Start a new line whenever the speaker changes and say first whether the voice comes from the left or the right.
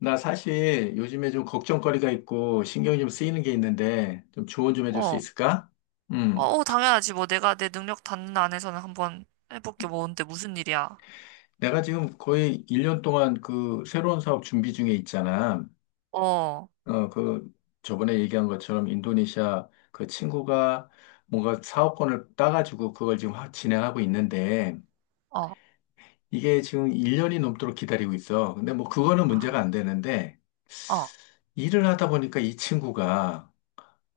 left: 나 사실 요즘에 좀 걱정거리가 있고 신경이 좀 쓰이는 게 있는데 좀 조언 좀 해줄 수
right: 어,
left: 있을까?
right: 어,
left: 음.
right: 당연하지. 뭐 내가 내 능력 닿는 안에서는 한번 해볼게. 뭔데, 무슨 일이야?
left: 내가 지금 거의 1년 동안 그 새로운 사업 준비 중에 있잖아.
right: 어, 어,
left: 그 저번에 얘기한 것처럼 인도네시아 그 친구가 뭔가 사업권을 따가지고 그걸 지금 확 진행하고 있는데 이게 지금 1년이 넘도록 기다리고 있어. 근데 뭐 그거는 문제가
right: 아,
left: 안 되는데
right: 어,
left: 일을 하다 보니까 이 친구가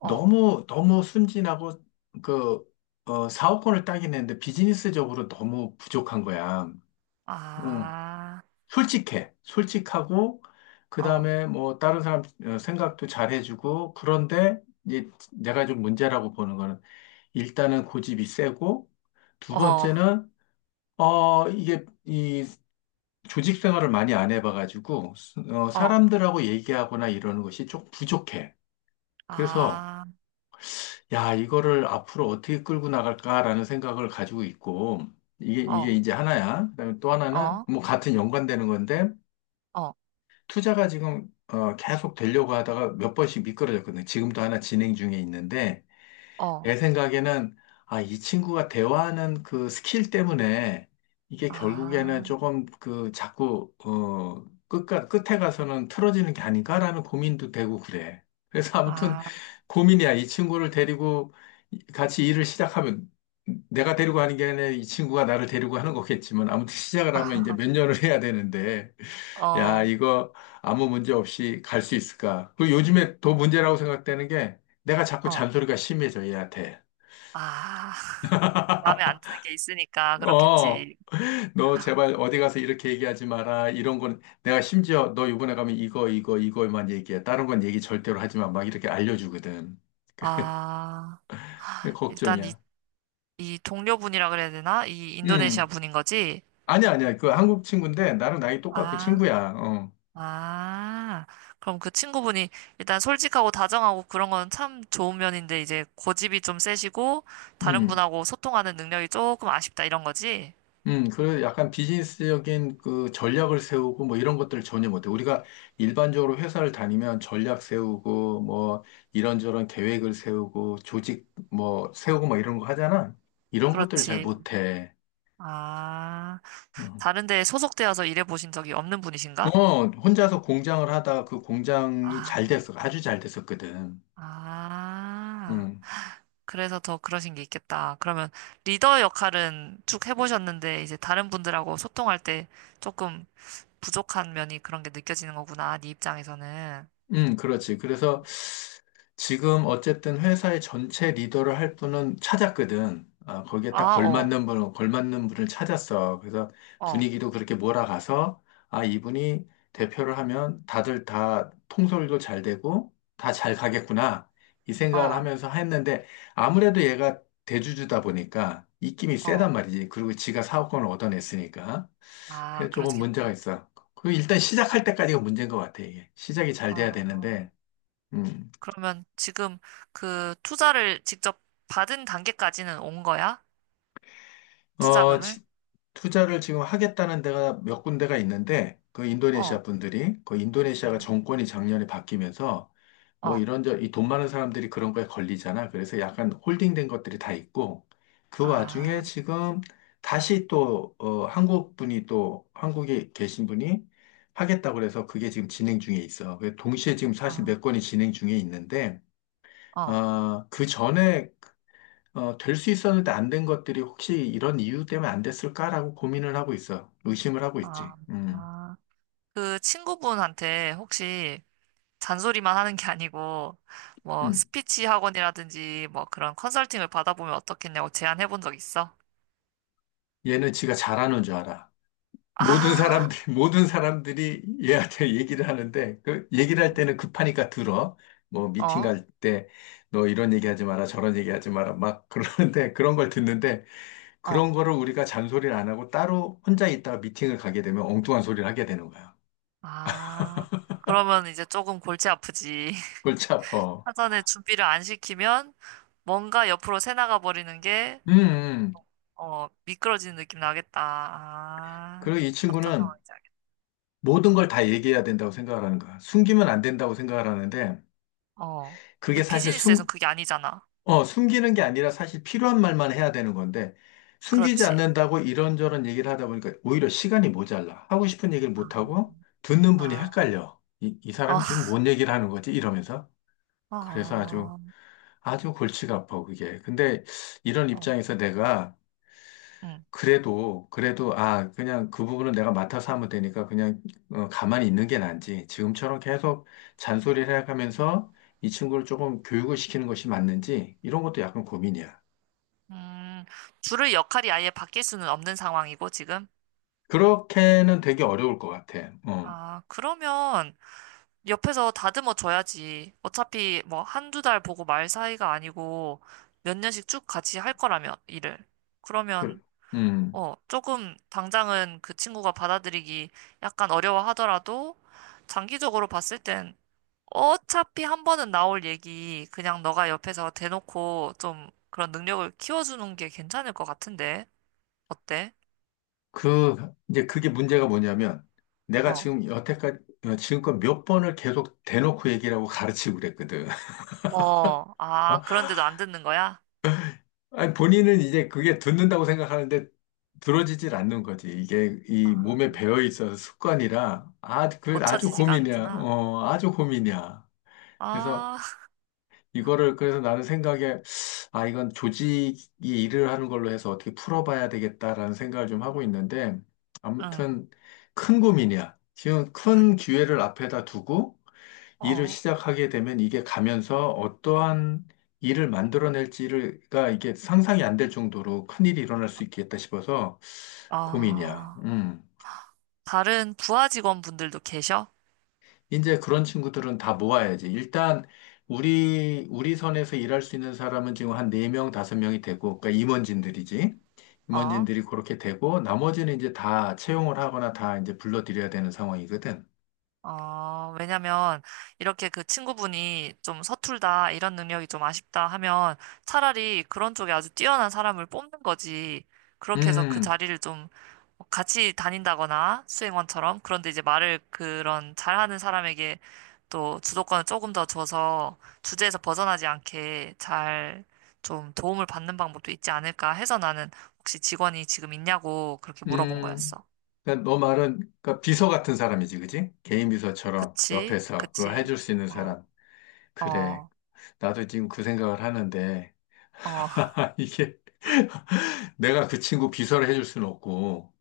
right: 어,
left: 너무 순진하고, 그, 사업권을 따긴 했는데 비즈니스적으로 너무 부족한 거야. 어,
right: 아,
left: 솔직해. 솔직하고, 그
right: 어,
left: 다음에 뭐, 다른 사람 생각도 잘해주고, 그런데, 이제 내가 좀 문제라고 보는 거는, 일단은 고집이 세고, 두
right: 어,
left: 번째는, 어, 이게, 이, 조직 생활을 많이 안 해봐가지고,
right: 어,
left: 사람들하고 얘기하거나 이러는 것이 좀 부족해. 그래서,
right: 아,
left: 야, 이거를 앞으로 어떻게 끌고 나갈까라는 생각을 가지고 있고, 이게
right: 어,
left: 이제 하나야. 그다음에 또 하나는,
right: 어,
left: 뭐, 같은 연관되는 건데,
right: 어,
left: 투자가 지금, 계속 되려고 하다가 몇 번씩 미끄러졌거든요. 지금도 하나 진행 중에 있는데,
right: 어,
left: 내 생각에는 아, 이 친구가 대화하는 그 스킬 때문에 이게 결국에는
right: 아,
left: 조금 그 자꾸 어 끝가 끝에 가서는 틀어지는 게 아닌가라는 고민도 되고 그래. 그래서 아무튼
right: 아,
left: 고민이야. 이 친구를 데리고 같이 일을 시작하면 내가 데리고 하는 게 아니라 이 친구가 나를 데리고 하는 거겠지만 아무튼 시작을 하면 이제 몇 년을 해야 되는데
right: 어,
left: 야, 이거 아무 문제 없이 갈 수 있을까? 그리고 요즘에 더
right: 어,
left: 문제라고 생각되는 게 내가 자꾸
right: 어,
left: 잔소리가 심해져, 얘한테.
right: 아. 마음에 안 드는 게 있으니까
left: 어,
right: 그렇겠지.
left: 너 제발 어디 가서 이렇게 얘기하지 마라. 이런 건 내가 심지어 너 이번에 가면 이거, 이거, 이거만 얘기해. 다른 건 얘기 절대로 하지 마. 막 이렇게 알려주거든.
right: 아,
left: 그게
right: 일단 이,
left: 걱정이야.
right: 이 동료분이라 그래야 되나? 이 인도네시아
left: 음.
right: 분인 거지?
left: 아니야, 아니야. 그 한국 친구인데 나랑 나이 똑같고
right: 아.
left: 친구야. 어.
right: 아, 그럼 그 친구분이 일단 솔직하고 다정하고 그런 건 참 좋은 면인데 이제 고집이 좀 세시고 다른
left: 음.
right: 분하고 소통하는 능력이 조금 아쉽다 이런 거지?
left: 음. 그 약간 비즈니스적인 그 전략을 세우고 뭐 이런 것들을 전혀 못해. 우리가 일반적으로 회사를 다니면 전략 세우고 뭐 이런저런 계획을 세우고 조직 뭐 세우고 뭐 이런 거 하잖아. 이런 것들을 잘
right: 그렇지.
left: 못해.
right: 아,
left: 어,
right: 다른 데에 소속되어서 일해 보신 적이 없는 분이신가?
left: 어, 혼자서 공장을 하다가 그 공장이 잘
right: 아,
left: 됐어. 아주 잘 됐었거든.
right: 아,
left: 응.
right: 그래서 더 그러신 게 있겠다. 그러면 리더 역할은 쭉 해보셨는데 이제 다른 분들하고 소통할 때 조금 부족한 면이 그런 게 느껴지는 거구나, 네 입장에서는.
left: 그렇지. 그래서 지금 어쨌든 회사의 전체 리더를 할 분은 찾았거든. 아, 거기에 딱
right: 아, 어,
left: 걸맞는 분을 찾았어. 그래서
right: 어.
left: 분위기도 그렇게 몰아가서, 아, 이분이 대표를 하면 다들 다 통솔도 잘 되고, 다 잘 가겠구나. 이 생각을
right: 어,
left: 하면서 했는데, 아무래도 얘가 대주주다 보니까 입김이
right: 어.
left: 세단 말이지. 그리고 지가 사업권을 얻어냈으니까.
right: 아,
left: 그래서 조금 문제가
right: 그렇겠다.
left: 있어. 그 일단 시작할 때까지가 문제인 것 같아, 이게. 시작이 잘
right: 어,
left: 돼야 되는데, 음,
right: 그러면 지금 그 투자를 직접 받은 단계까지는 온 거야?
left: 어,
right: 투자금을?
left: 지- 투자를 지금 하겠다는 데가 몇 군데가 있는데, 그 인도네시아
right: 어,
left: 분들이, 그 인도네시아가
right: 응?
left: 정권이 작년에 바뀌면서, 뭐
right: 어,
left: 이런, 이 돈 많은 사람들이 그런 거에 걸리잖아. 그래서 약간 홀딩된 것들이 다 있고, 그 와중에
right: 아,
left: 지금 다시 또, 한국 분이 또, 한국에 계신 분이 하겠다고 그래서 그게 지금 진행 중에 있어. 그 동시에 지금 사실
right: 어,
left: 몇 건이 진행 중에 있는데,
right: 어,
left: 그 전에 될 수 있었는데 안 된 것들이 혹시 이런 이유 때문에 안 됐을까라고 고민을 하고 있어. 의심을 하고 있지.
right: 아, 아. 그 친구분한테 혹시 잔소리만 하는 게 아니고 뭐
left: 음.
right: 스피치 학원이라든지 뭐 그런 컨설팅을 받아보면 어떻겠냐고 제안해 본 적 있어?
left: 얘는 지가 잘하는 줄 알아. 모든
right: 아,
left: 사람들이, 모든 사람들이 얘한테 얘기를 하는데, 그 얘기를 할 때는 급하니까 들어. 뭐, 미팅
right: 어,
left: 갈 때, 너 이런 얘기 하지 마라, 저런 얘기 하지 마라, 막 그러는데, 그런 걸 듣는데,
right: 어,
left: 그런 거를 우리가 잔소리를 안 하고 따로 혼자 있다가 미팅을 가게 되면 엉뚱한 소리를 하게 되는 거야.
right: 아. 그러면 이제 조금 골치 아프지.
left: 골치 아파.
right: 사전에 준비를 안 시키면 뭔가 옆으로 새나가 버리는 게,
left: 음, 음.
right: 어, 미끄러지는 느낌 나겠다. 아,
left: 그리고 이
right: 어떤
left: 친구는
right: 상황인지 알겠다.
left: 모든 걸 다 얘기해야 된다고 생각을 하는 거야. 숨기면 안 된다고 생각을 하는데,
right: 어.
left: 그게
right: 근데
left: 사실 숨,
right: 비즈니스에선 그게 아니잖아.
left: 어, 숨기는 게 아니라 사실 필요한 말만 해야 되는 건데, 숨기지
right: 그렇지.
left: 않는다고 이런저런 얘기를 하다 보니까 오히려 시간이 모자라. 하고 싶은 얘기를
right: 아,
left: 못하고, 듣는 분이
right: 아,
left: 헷갈려. 이
right: 어,
left: 사람이 지금 뭔 얘기를 하는 거지? 이러면서. 그래서 아주,
right: 어,
left: 아주 골치가 아파, 그게. 근데 이런
right: 어,
left: 입장에서 내가
right: 음,
left: 그래도, 그래도, 아, 그냥 그 부분은 내가 맡아서 하면 되니까 그냥 가만히 있는 게 나은지 지금처럼 계속 잔소리를 해가면서 이 친구를 조금 교육을 시키는 것이 맞는지 이런 것도 약간 고민이야.
right: 음, 줄을 역할이 아예 바뀔 수는 없는 상황이고, 지금.
left: 그렇게는 되게 어려울 것 같아.
right: 아, 그러면 옆에서 다듬어 줘야지. 어차피 뭐 한두 달 보고 말 사이가 아니고 몇 년씩 쭉 같이 할 거라면, 일을. 그러면
left: 그, 음,
right: 어, 조금 당장은 그 친구가 받아들이기 약간 어려워하더라도 장기적으로 봤을 땐 어차피 한 번은 나올 얘기 그냥 너가 옆에서 대놓고 좀 그런 능력을 키워주는 게 괜찮을 것 같은데 어때?
left: 그, 이제 그게 문제가 뭐냐면 내가
right: 어,
left: 지금 여태까지, 지금껏 몇 번을 계속 대놓고 얘기를 하고 가르치고 그랬거든.
right: 어, 아, 그런데도 안 듣는 거야?
left: 아니, 본인은 이제 그게 듣는다고 생각하는데 들어지질 않는 거지. 이게
right: 아,
left: 이 몸에 배어 있어서 습관이라 아, 아주
right: 고쳐지지가
left: 고민이야.
right: 않구나.
left: 아주 고민이야. 그래서
right: 아,
left: 이거를 그래서 나는 생각에 아, 이건 조직이 일을 하는 걸로 해서 어떻게 풀어봐야 되겠다라는 생각을 좀 하고 있는데
right: 응,
left: 아무튼 큰 고민이야. 지금 큰 기회를 앞에다 두고 일을
right: 어,
left: 시작하게 되면 이게 가면서 어떠한 일을 만들어낼지가 이게 상상이 안될 정도로 큰일이 일어날 수 있겠다 싶어서 고민이야.
right: 아,
left: 음.
right: 다른 부하 직원분들도 계셔?
left: 이제 그런 친구들은 다 모아야지. 일단 우리 선에서 일할 수 있는 사람은 지금 한 네 명 다섯 명이 되고 그러니까 임원진들이지.
right: 어?
left: 임원진들이 그렇게 되고 나머지는 이제 다 채용을 하거나 다 이제 불러들여야 되는 상황이거든.
right: 어, 왜냐면 이렇게 그 친구분이 좀 서툴다, 이런 능력이 좀 아쉽다 하면 차라리 그런 쪽에 아주 뛰어난 사람을 뽑는 거지. 그렇게 해서 그
left: 음.
right: 자리를 좀 같이 다닌다거나 수행원처럼 그런데 이제 말을 그런 잘하는 사람에게 또 주도권을 조금 더 줘서 주제에서 벗어나지 않게 잘 좀 도움을 받는 방법도 있지 않을까 해서 나는 혹시 직원이 지금 있냐고 그렇게
left: 음.
right: 물어본
left: 음.
right: 거였어.
left: 그러니까 너 말은 그러니까 비서 같은 사람이지, 그지? 개인 비서처럼
right: 그치?
left: 옆에서 그걸
right: 그치?
left: 해줄 수 있는
right: 어,
left: 사람. 그래.
right: 어.
left: 나도 지금 그 생각을 하는데
right: 어,
left: 이게 내가 그 친구 비서를 해줄 수는 없고.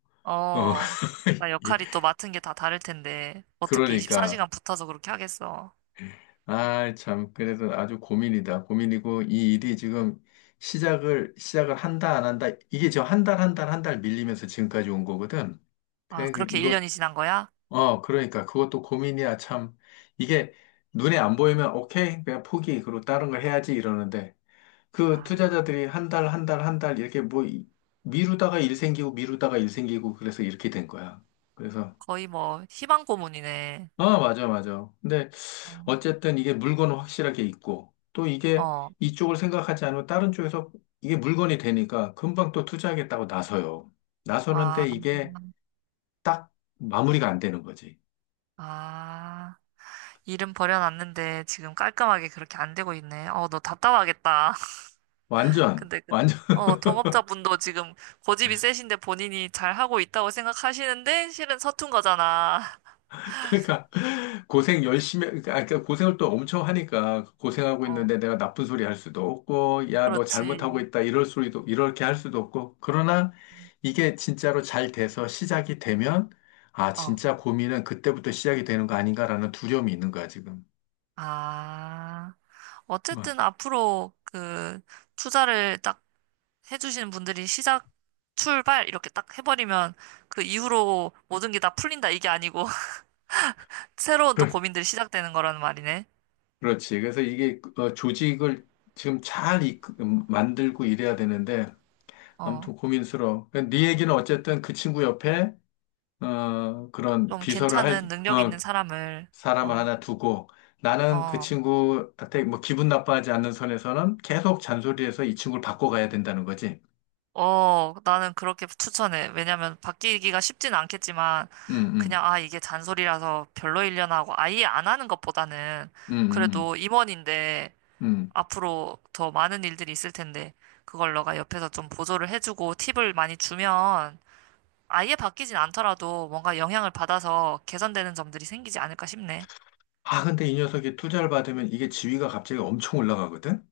left: 어.
right: 어. 나
left: 이-
right: 역할이 또 맡은 게 다 다를 텐데, 어떻게
left: 그러니까
right: 24시간 붙어서 그렇게 하겠어.
left: 아, 참 그래도 아주 고민이다. 고민이고 이 일이 지금 시작을 한다 안 한다 이게 지금 한 달 한 달 한 달 밀리면서 지금까지 온 거거든.
right: 아,
left: 그래 그-
right: 그렇게
left: 이거
right: 1년이 지난 거야?
left: 그러니까 그것도 고민이야, 참. 이게 눈에 안 보이면 오케이, 그냥 포기, 그리고 다른 걸 해야지 이러는데 그
right: 아,
left: 투자자들이 한 달, 한 달, 한 달 이렇게 미루다가 일 생기고 미루다가 일 생기고 그래서 이렇게 된 거야. 그래서
right: 거의 뭐, 희망 고문이네.
left: 아, 맞아, 맞아. 근데
right: 어,
left: 어쨌든 이게 물건은 확실하게 있고 또 이게
right: 어.
left: 이쪽을 생각하지 않으면 다른 쪽에서 이게 물건이 되니까 금방 또 투자하겠다고 나서요.
right: 아,
left: 나서는데 이게 딱 마무리가 안 되는 거지.
right: 아. 일은 버려놨는데, 지금 깔끔하게 그렇게 안 되고 있네. 어, 너 답답하겠다.
left: 완전
right: 근데 그,
left: 완전
right: 어, 동업자분도 지금 고집이 세신데 본인이 잘 하고 있다고 생각하시는데, 실은 서툰 거잖아.
left: 그러니까 고생 열심히 그러니까, 아, 그러니까 그 고생을 또 엄청 하니까 고생하고
right: 어,
left: 있는데 내가 나쁜 소리 할 수도 없고 야 너 잘못하고
right: 그렇지.
left: 있다 이럴 소리도 이렇게 할 수도 없고 그러나 이게 진짜로 잘 돼서 시작이 되면 아
right: 어,
left: 진짜 고민은 그때부터 시작이 되는 거 아닌가라는 두려움이 있는 거야 지금.
right: 아.
left: 와.
right: 어쨌든 앞으로 그 투자를 딱 해주시는 분들이 시작, 출발 이렇게 딱 해버리면 그 이후로 모든 게 다 풀린다 이게 아니고 새로운 또 고민들이 시작되는 거라는 말이네.
left: 그렇지. 그래서 이게 조직을 지금 잘 만들고 이래야 되는데
right: 어,
left: 아무튼 고민스러워. 그러니까 네 얘기는 어쨌든 그 친구 옆에 그런
right: 좀
left: 비서를 할,
right: 괜찮은 능력
left: 어,
right: 있는 사람을
left: 사람
right: 어,
left: 하나 두고 나는 그
right: 어,
left: 친구한테 뭐 기분 나빠하지 않는 선에서는 계속 잔소리해서 이 친구를 바꿔가야 된다는 거지.
right: 어, 나는 그렇게 추천해. 왜냐면 바뀌기가 쉽진 않겠지만
left: 음, 음,
right: 그냥 아 이게 잔소리라서 별로 일려나 하고 아예 안 하는 것보다는
left: 음, 음, 음.
right: 그래도 임원인데
left: 음.
right: 앞으로 더 많은 일들이 있을 텐데 그걸 너가 옆에서 좀 보조를 해주고 팁을 많이 주면 아예 바뀌진 않더라도 뭔가 영향을 받아서 개선되는 점들이 생기지 않을까 싶네.
left: 아, 근데 이 녀석이 투자를 받으면 이게 지위가 갑자기 엄청 올라가거든?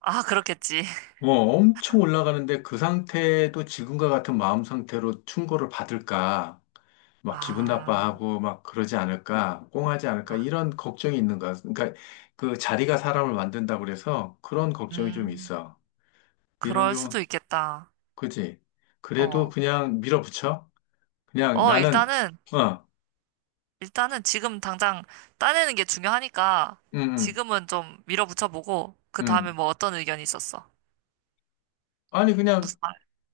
right: 아, 그렇겠지.
left: 어, 엄청 올라가는데 그 상태도 지금과 같은 마음 상태로 충고를 받을까? 막 기분
right: 아,
left: 나빠하고 막 그러지 않을까? 꽁하지 않을까?
right: 아,
left: 이런 걱정이 있는가? 그러니까 그 자리가 사람을 만든다고 그래서 그런 걱정이 좀
right: 음,
left: 있어. 이런
right: 그럴
left: 경우
right: 수도 있겠다.
left: 그지? 그래도
right: 어,
left: 그냥 밀어붙여? 그냥
right: 어,
left: 나는,
right: 일단은,
left: 어,
right: 일단은 지금 당장 따내는 게 중요하니까
left: 음, 음,
right: 지금은 좀 밀어붙여보고 그 다음에
left: 음.
right: 뭐 어떤 의견이 있었어?
left: 아니, 그냥,
right: 무슨 말?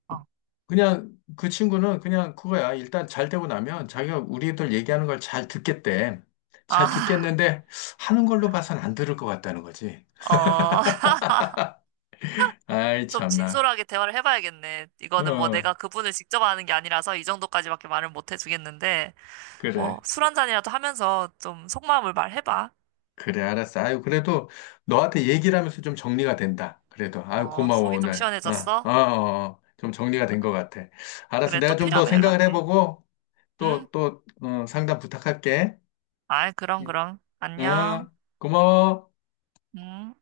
right: 어,
left: 그 친구는 그냥 그거야. 일단 잘 되고 나면 자기가 우리들 얘기하는 걸 잘 듣겠대. 잘
right: 아,
left: 듣겠는데 하는 걸로 봐선 안 들을 것 같다는 거지.
right: 어.
left: 아이,
right: 좀
left: 참나.
right: 진솔하게 대화를 해봐야겠네. 이거는 뭐
left: 어,
right: 내가 그분을 직접 아는 게 아니라서 이 정도까지밖에 말을 못 해주겠는데, 뭐
left: 그래.
right: 술 한잔이라도 하면서 좀 속마음을 말해봐.
left: 그래, 알았어. 아유, 그래도 너한테 얘기를 하면서 좀 정리가 된다. 그래도. 아유,
right: 어,
left: 고마워,
right: 속이 좀
left: 오늘. 어,
right: 시원해졌어?
left: 어, 어. 좀 정리가 된 것 같아. 알았어.
right: 그래,
left: 내가
right: 또
left: 좀 더
right: 필요하면
left: 생각을
right: 연락해.
left: 해보고,
right: 응?
left: 또, 상담 부탁할게.
right: 아이, 그럼,
left: 예.
right: 그럼. 안녕.
left: 어, 고마워.
right: 응?